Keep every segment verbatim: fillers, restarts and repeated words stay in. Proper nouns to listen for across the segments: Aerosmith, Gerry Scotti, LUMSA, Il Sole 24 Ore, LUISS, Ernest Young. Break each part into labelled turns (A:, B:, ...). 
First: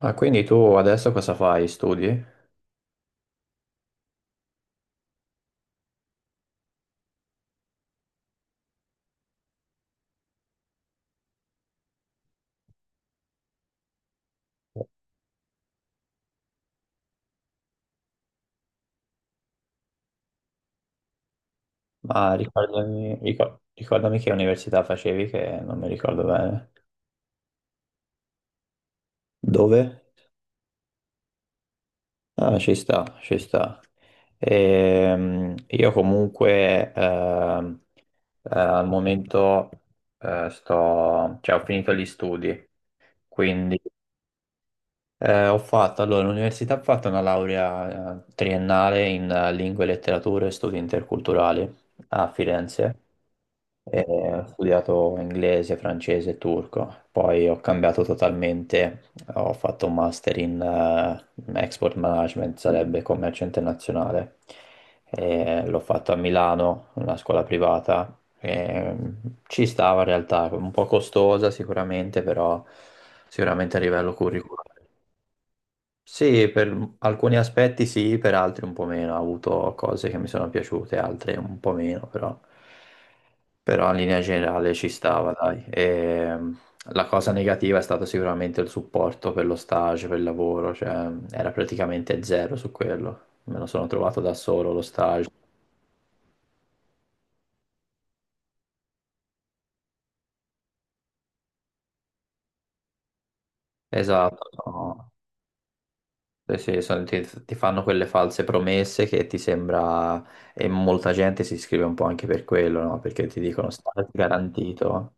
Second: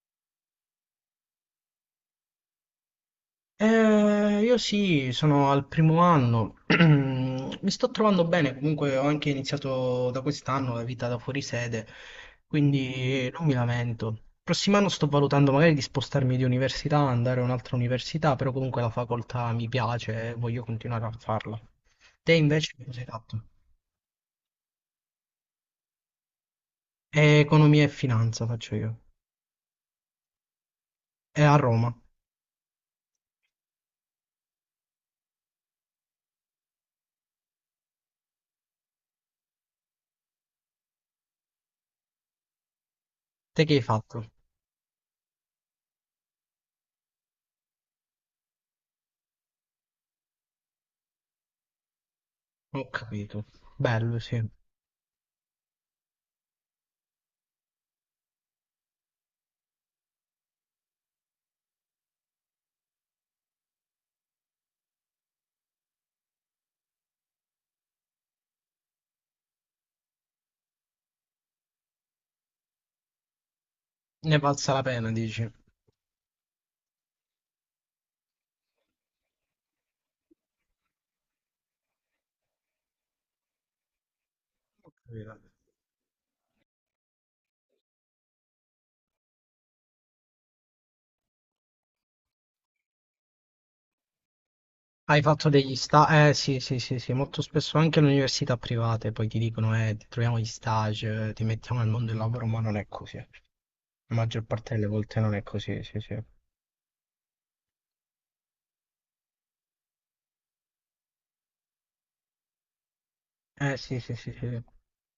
A: Ah, quindi tu adesso cosa fai? Studi?
B: Eh, io sì, sono al primo anno, mi sto trovando bene, comunque ho anche iniziato da quest'anno la vita da fuori sede, quindi non mi lamento. Prossimo anno sto valutando magari di spostarmi di università, andare a un'altra università, però comunque la facoltà mi piace e voglio continuare a farla. Te
A: Ma
B: invece che cosa hai
A: ricordami,
B: fatto?
A: ricor- ricordami che università facevi, che non mi ricordo bene.
B: Eh, Economia e finanza faccio io.
A: Dove?
B: È a Roma.
A: Ah, ci sta, ci sta. Ehm, io comunque ehm, eh, al momento eh, sto, cioè, ho finito gli studi,
B: Te che
A: quindi
B: hai fatto?
A: eh, ho fatto, allora, l'università ha fatto una laurea eh, triennale in eh, lingue, e letterature e studi interculturali a
B: Ho
A: Firenze.
B: capito.
A: E
B: Bello, sì.
A: ho studiato inglese, francese e turco, poi ho cambiato totalmente, ho fatto un master in eh, export management, sarebbe commercio internazionale. E l'ho fatto a Milano, una scuola privata. E, mm, ci stava in realtà, un po' costosa sicuramente, però sicuramente a livello
B: Ne è
A: curriculare.
B: valsa la pena, dici. Ho
A: Sì, per alcuni aspetti sì, per altri un po' meno. Ho avuto cose che mi sono piaciute, altre un po' meno, però, però in linea generale ci stava,
B: capito.
A: dai. E, mm, la cosa negativa è stato sicuramente il supporto per lo stage, per il lavoro, cioè mm, era praticamente zero su quello. Me lo sono trovato da solo lo
B: Hai
A: stage.
B: fatto degli stage? Eh sì, sì, sì, sì, molto spesso anche alle università private poi ti dicono eh, ti troviamo gli stage, eh, ti mettiamo nel mondo del lavoro, ma non è così. Eh. La
A: Esatto,
B: maggior parte delle
A: no.
B: volte non è così, sì, sì.
A: Sì, sì, sono- ti, ti fanno quelle false promesse che ti sembra, e molta gente si iscrive un po' anche per quello, no? Perché ti dicono
B: Eh sì,
A: stage
B: sì, sì, sì,
A: garantito.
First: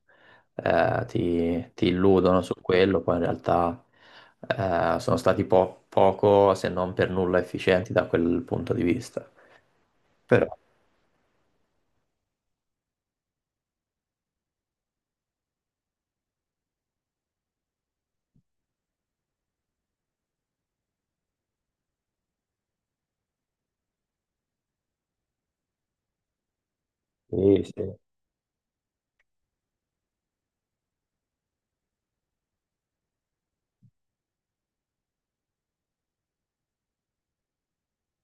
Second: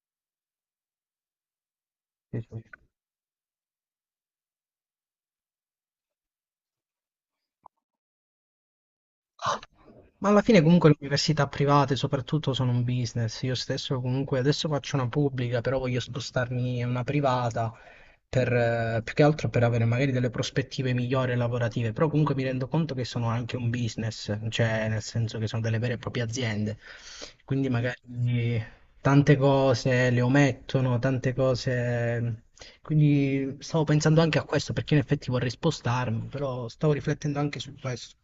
A: eh, ti, ti
B: sì,
A: illudono su
B: sì.
A: quello, poi in realtà eh, sono stati po- poco, se non per nulla, efficienti da quel punto di vista.
B: Ah. Ma alla
A: Però
B: fine comunque le università private soprattutto sono un business. Io stesso comunque adesso faccio una pubblica, però voglio spostarmi in una privata per, eh, più che altro per avere magari delle prospettive migliori lavorative. Però comunque mi rendo conto che sono anche un business, cioè nel senso che sono delle vere e proprie aziende.
A: sì,
B: Quindi
A: sì.
B: magari tante cose le omettono, tante cose. Quindi stavo pensando anche a questo perché in effetti vorrei spostarmi, però stavo riflettendo anche su questo.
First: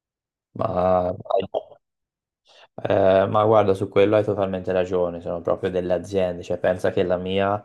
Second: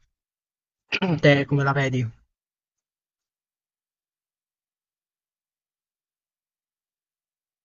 A: Ma,
B: Te come la vedi?
A: eh, ma guarda, su quello hai totalmente ragione, sono proprio delle aziende, cioè pensa che la mia eh,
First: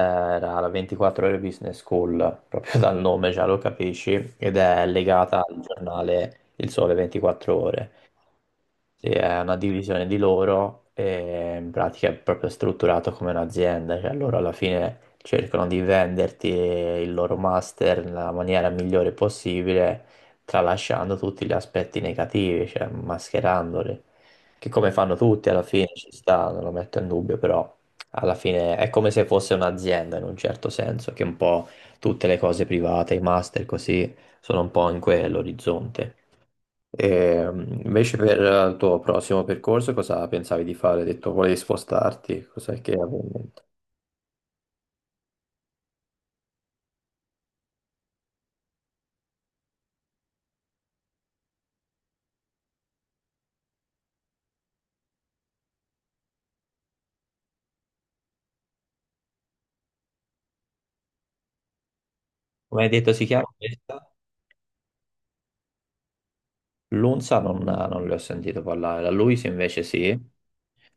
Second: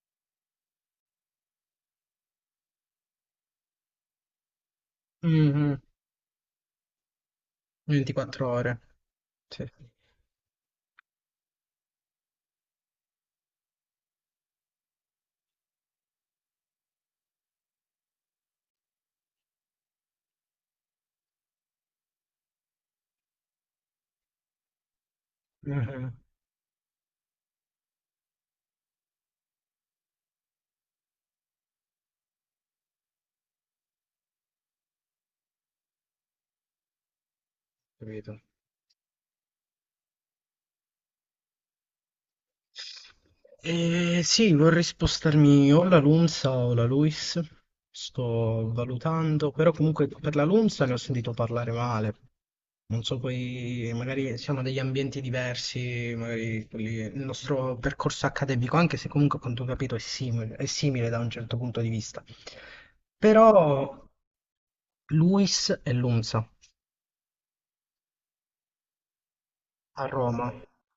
A: era la ventiquattro Ore Business School, proprio dal nome già lo capisci, ed è legata al
B: Mh-mh.
A: giornale Il Sole ventiquattro Ore.
B: ventiquattro ore.
A: Sì, è una
B: Sì.
A: divisione di loro e in pratica è proprio strutturato come un'azienda, cioè loro alla fine cercano di venderti il loro master nella maniera migliore possibile, tralasciando tutti gli aspetti negativi, cioè mascherandoli, che come fanno tutti alla fine ci
B: Mh-mh.
A: sta, non lo metto in dubbio, però alla fine è come se fosse un'azienda in un certo senso, che un po' tutte le cose private, i master così, sono un po' in quell'orizzonte. E, mm, invece
B: Capito.
A: per il tuo prossimo percorso cosa pensavi di fare? Hai detto volevi spostarti, cos'è che avevi in mente?
B: Ehm, sì, vorrei spostarmi o la LUMSA o la LUISS. Sto valutando, però comunque per la LUMSA ne ho sentito parlare male. Non so poi, magari siamo degli ambienti diversi, magari quelli- il nostro percorso accademico, anche se comunque a quanto ho capito è simile, è simile da un certo punto di vista.
A: Come hai detto si chiama
B: Però
A: questa?
B: LUISS e LUMSA.
A: L'Unza non, non le ho sentito parlare, la Luis invece
B: A
A: sì,
B: Roma.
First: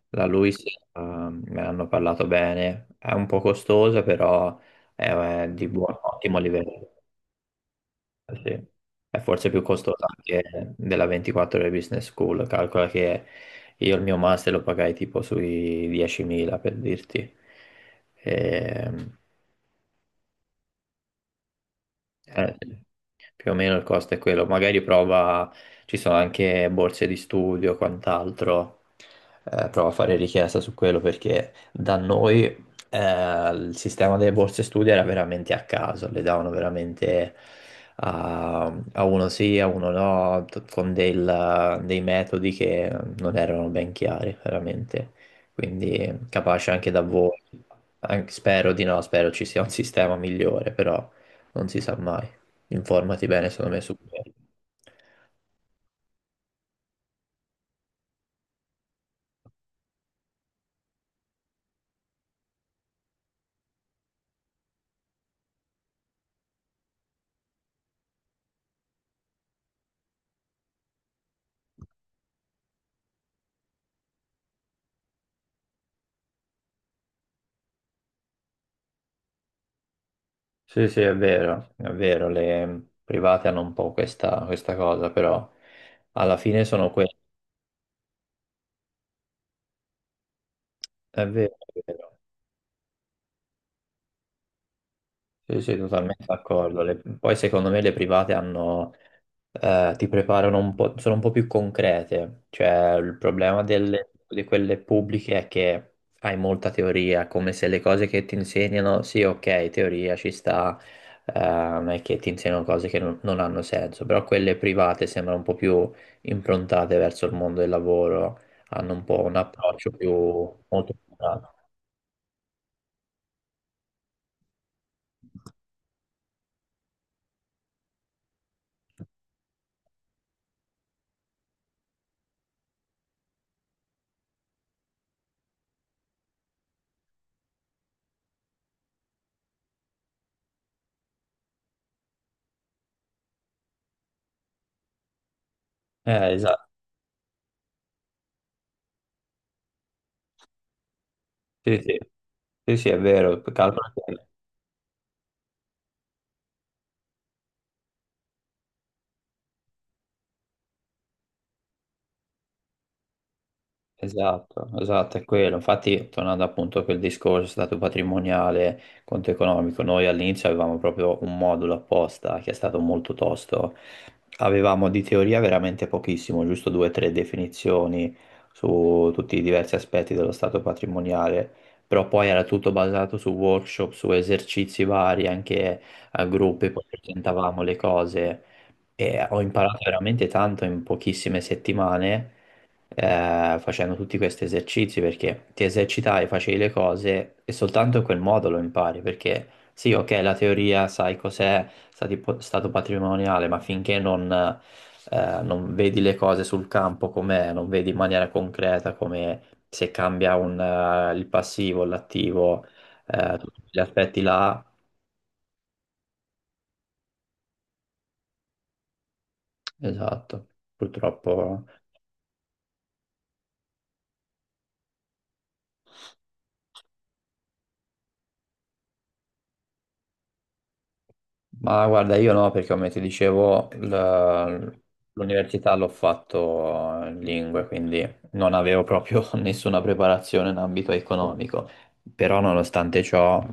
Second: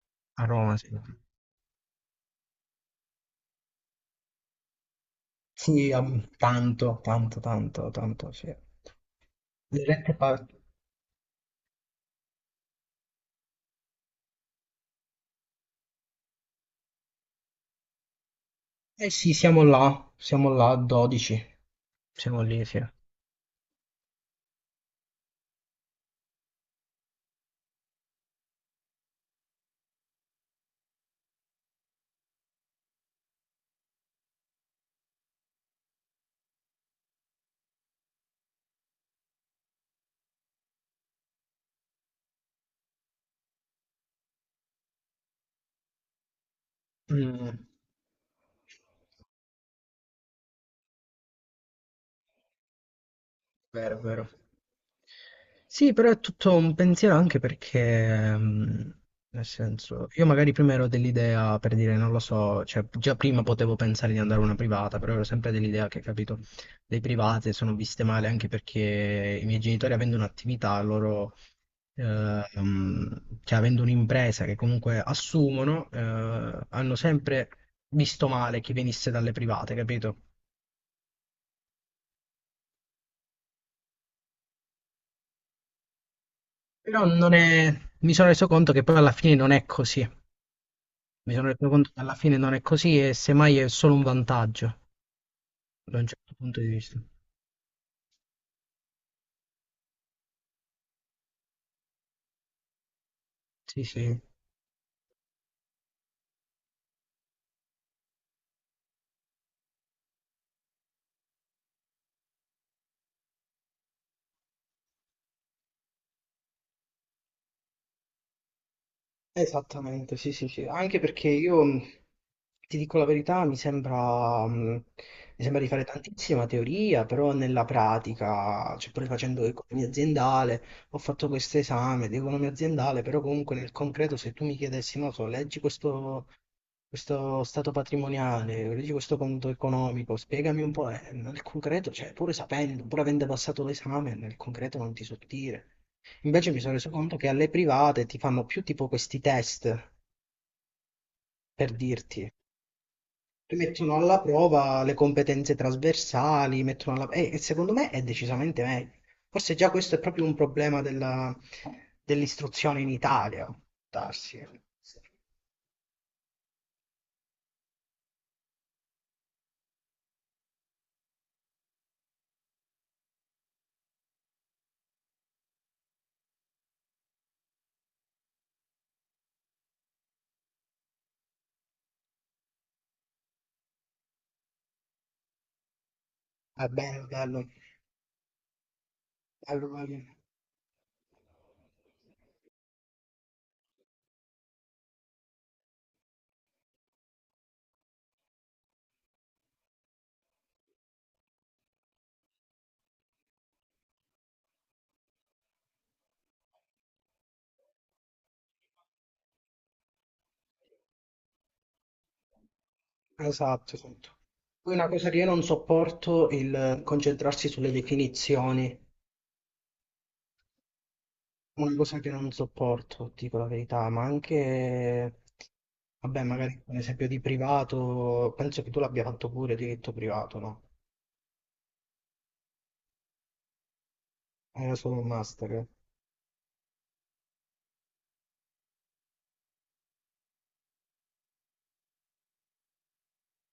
A: la
B: A
A: Luis
B: Roma, sì.
A: ehm, me ne hanno parlato bene, è un po' costosa però è, è di
B: Sì,
A: buon,
B: am-
A: ottimo livello.
B: tanto, tanto, tanto, tanto, sì.
A: Sì. È
B: Le
A: forse più costosa
B: rette. par-
A: anche della ventiquattro ore business school. Calcola che io il mio master lo pagai tipo sui diecimila per dirti.
B: Eh
A: Ehm,
B: sì, siamo là, siamo là a dodici. Siamo
A: eh,
B: lì, sì.
A: più o meno il costo è quello. Magari prova, ci sono anche borse di studio, quant'altro. Eh, prova a fare richiesta su quello perché da noi eh, il sistema delle borse studio era veramente a caso, le davano veramente a, a uno sì, a uno no, t- con del- dei metodi che non erano ben chiari, veramente. Quindi capace anche da voi.
B: Mm.
A: Anche- spero di no, spero ci sia un sistema migliore, però non si sa mai. Informati bene, secondo me, su
B: Vero, vero.
A: quello.
B: Sì, però è tutto un pensiero anche perché, mh, nel senso, io magari prima ero dell'idea, per dire, non lo so, cioè già prima potevo pensare di andare a una privata, però ero sempre dell'idea che, capito, le private sono viste male anche perché i miei genitori avendo un'attività, loro, eh, mh, cioè avendo un'impresa che comunque assumono, eh, hanno sempre visto male chi venisse dalle private, capito?
A: Sì, sì, è vero, è vero, le private hanno un po' questa, questa cosa, però alla fine sono
B: Però
A: quelle.
B: non è. Mi sono reso conto che poi alla fine non è così.
A: È
B: Mi sono
A: vero,
B: reso
A: è
B: conto che alla
A: vero.
B: fine non è così e semmai è solo un vantaggio
A: Sì, sì,
B: da un
A: totalmente
B: certo punto di
A: d'accordo. Le-
B: vista.
A: Poi secondo me le private hanno, eh, ti preparano un po', sono un po' più concrete. Cioè, il problema
B: Sì,
A: delle-
B: sì.
A: di quelle pubbliche è che hai molta teoria, come se le cose che ti insegnano, sì, ok, teoria ci sta, eh, non è che ti insegnano cose che non, non hanno senso, però quelle private sembrano un po' più improntate verso il mondo del lavoro, hanno un po' un approccio più
B: Esattamente, sì, sì, sì,
A: molto
B: anche
A: più.
B: perché io mh, ti dico la verità, mi sembra, mh, mi sembra di fare tantissima teoria, però nella pratica, cioè pure facendo economia aziendale, ho fatto questo esame di economia aziendale, però comunque nel concreto se tu mi chiedessi, non so, leggi questo, questo stato patrimoniale, leggi questo conto economico, spiegami un po', eh, nel concreto, cioè pure sapendo, pur avendo passato l'esame, nel concreto non ti so dire.
A: Eh,
B: Invece mi
A: esatto.
B: sono reso conto che alle private ti fanno più tipo questi test, per
A: Sì, sì,
B: dirti.
A: sì, sì, è vero.
B: Ti
A: Calcola
B: mettono
A: che.
B: alla prova le competenze trasversali, mettono alla. E, e secondo me è decisamente meglio. Forse già questo è proprio un problema della- dell'istruzione in Italia, può darsi. È
A: Esatto, esatto, è quello. Infatti, tornando appunto a quel discorso stato patrimoniale, conto economico, noi all'inizio avevamo proprio un modulo apposta che è stato molto tosto. Avevamo di teoria veramente pochissimo, giusto due o tre definizioni su tutti i diversi aspetti dello stato patrimoniale, però poi era tutto basato su workshop, su esercizi vari, anche a gruppi, poi
B: bello, bello.
A: presentavamo le cose e ho imparato
B: Allora,
A: veramente tanto in pochissime settimane eh, facendo tutti questi esercizi perché ti esercitai, facevi le cose e soltanto in quel modo lo impari perché sì, ok, la teoria sai cos'è stati po- stato patrimoniale, ma finché non, eh, non vedi le cose sul campo com'è, non vedi in maniera concreta come se cambia un, eh, il passivo, l'attivo, eh, Certo. Tutti
B: esatto,
A: gli
B: esatto.
A: aspetti là,
B: Poi una cosa che io non sopporto è il concentrarsi sulle definizioni.
A: esatto, purtroppo.
B: Una cosa che non sopporto, dico la verità, ma anche, vabbè, magari un esempio di privato, penso che tu l'abbia fatto pure diritto privato, no?
A: Ma guarda, io no, perché come ti dicevo,
B: Era
A: l-
B: solo un master.
A: l'università l'ho fatto in lingue, quindi non avevo proprio nessuna preparazione in ambito economico, però nonostante ciò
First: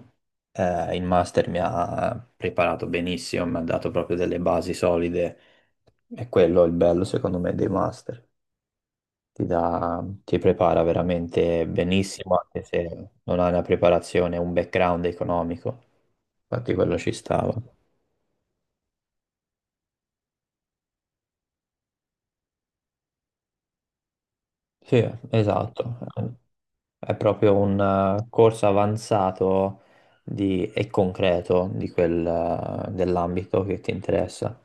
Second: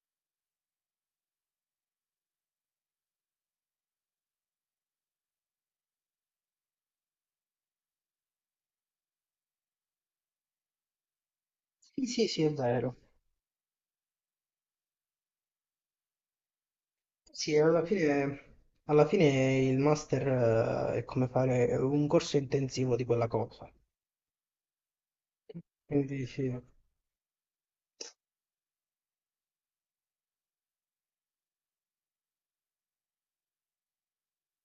A: eh, il master mi ha preparato benissimo, mi ha dato proprio delle basi solide, e quello è il bello secondo me dei master, ti dà- ti prepara veramente
B: Sì, sì,
A: benissimo
B: sì, è
A: anche
B: vero.
A: se non hai una preparazione, un background economico, infatti quello ci stava.
B: Sì, alla fine, alla fine il master eh, è come fare un corso intensivo di quella cosa.
A: Sì, esatto.
B: Quindi sì,
A: È proprio un eh, corso avanzato di- e concreto di quel, eh, dell'ambito che ti interessa.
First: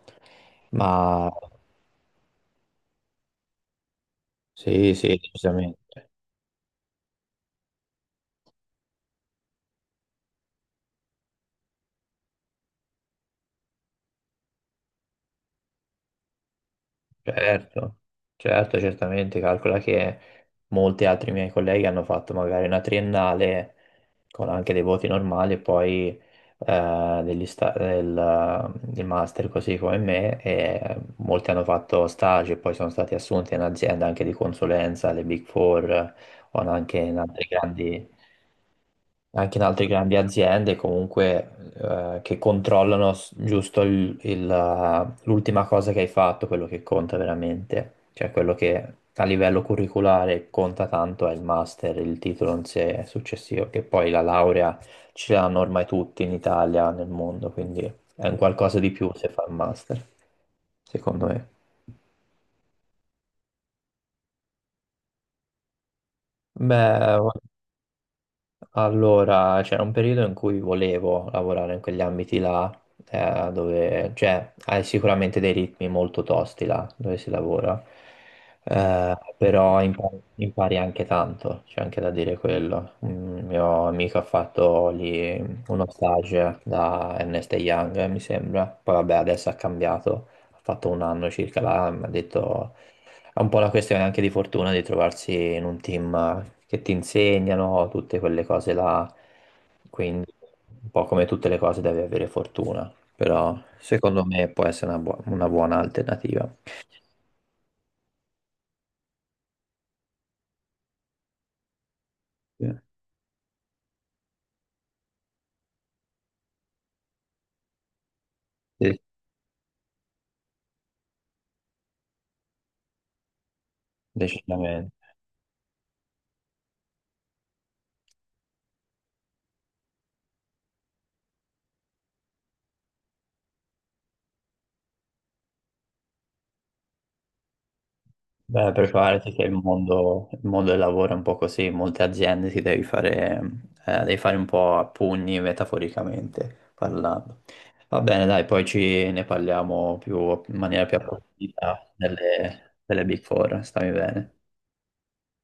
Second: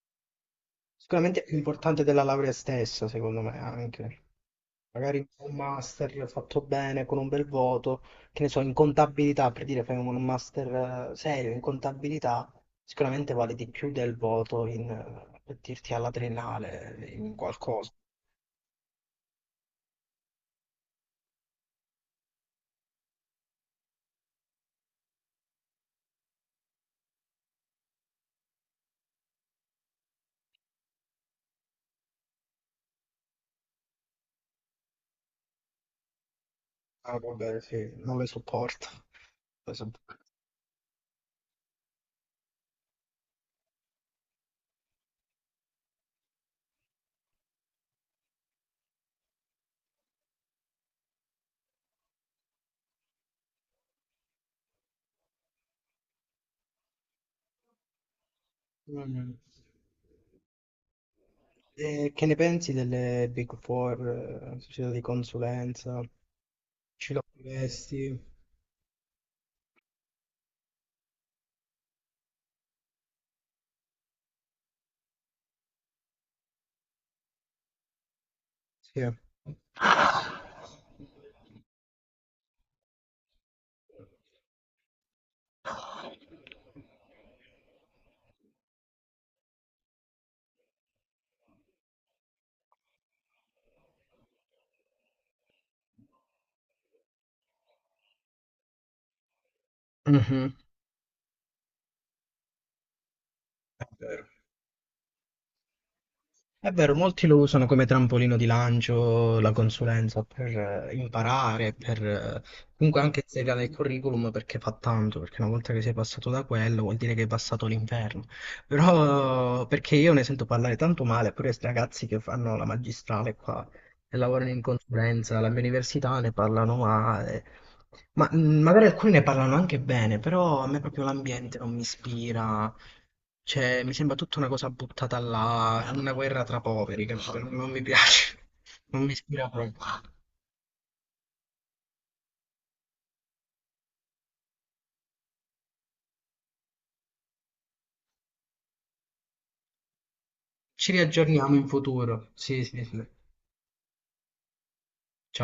A: Ma
B: sicuramente è più importante della laurea stessa, secondo me, anche.
A: sì, sì,
B: Magari un
A: decisamente.
B: master fatto bene con un bel voto, che ne so, in contabilità, per dire, fai un master eh, serio in contabilità, sicuramente vale di più del voto in, eh, per dirti, alla triennale, in qualcosa.
A: Certo, certo, certamente, calcola che molti altri miei colleghi hanno fatto magari una triennale con anche dei voti normali e poi eh, degli sta- del, del master così come me e molti hanno fatto stage e poi sono stati assunti in aziende anche di consulenza, le Big Four o anche in
B: Ah,
A: altre
B: vabbè, sì,
A: grandi
B: non le sopporto.
A: anche in
B: Le
A: altre grandi
B: sopporto.
A: aziende comunque eh, che controllano s- giusto il- il, eh, l'ultima cosa che hai fatto, quello che conta veramente, cioè quello che a livello curriculare conta tanto è il master, il titolo in sé successivo, che poi la laurea ce l'hanno ormai tutti in Italia, nel mondo, quindi è un, Certo, qualcosa di più se
B: Mm.
A: fa il master, secondo me.
B: E che ne pensi delle Big Four, eh, società di consulenza? Ci
A: Beh,
B: lavoreresti?
A: allora, c'era un periodo in cui volevo lavorare in quegli ambiti là, eh, dove, cioè, hai sicuramente dei ritmi molto tosti là, dove si lavora,
B: Sì.
A: eh,
B: Mhm.
A: però impari, impari anche tanto, c'è anche da dire quello. Un mio amico ha fatto lì uno stage da Ernest Young, eh, mi sembra, poi vabbè, adesso ha cambiato, ha fatto un anno circa là, mi ha detto è un po' una questione anche di fortuna di trovarsi in un team che ti insegnano tutte quelle cose là, quindi un po' come tutte le cose devi avere fortuna, però
B: È
A: secondo
B: vero.
A: me può essere una, buo- una buona alternativa,
B: È vero, molti lo usano come trampolino di lancio, la consulenza, per eh, imparare, per eh,
A: sì.
B: comunque anche inserire nel curriculum perché fa tanto, perché una volta che sei passato da quello vuol dire che hai passato l'inferno.
A: Sì,
B: Però perché io ne sento parlare tanto male, pure questi ragazzi che fanno la magistrale qua e lavorano in
A: decisamente.
B: consulenza, alla mia università ne parlano male, ma mh, magari alcuni ne parlano anche bene, però a me proprio l'ambiente non mi ispira, cioè mi sembra tutta una cosa buttata là, una guerra tra poveri, capito? Non, non mi piace,
A: Beh,
B: non mi
A: preparati che
B: ispira
A: il
B: proprio.
A: mondo, il mondo del lavoro è un po' così, in molte aziende ti devi fare, eh, devi fare un po' a pugni metaforicamente parlando. Va bene, dai, poi ci ne parliamo più, in maniera
B: Ci
A: più
B: riaggiorniamo in
A: approfondita
B: futuro, sì
A: delle,
B: sì sì,
A: delle Big Four, stammi bene.
B: ciao.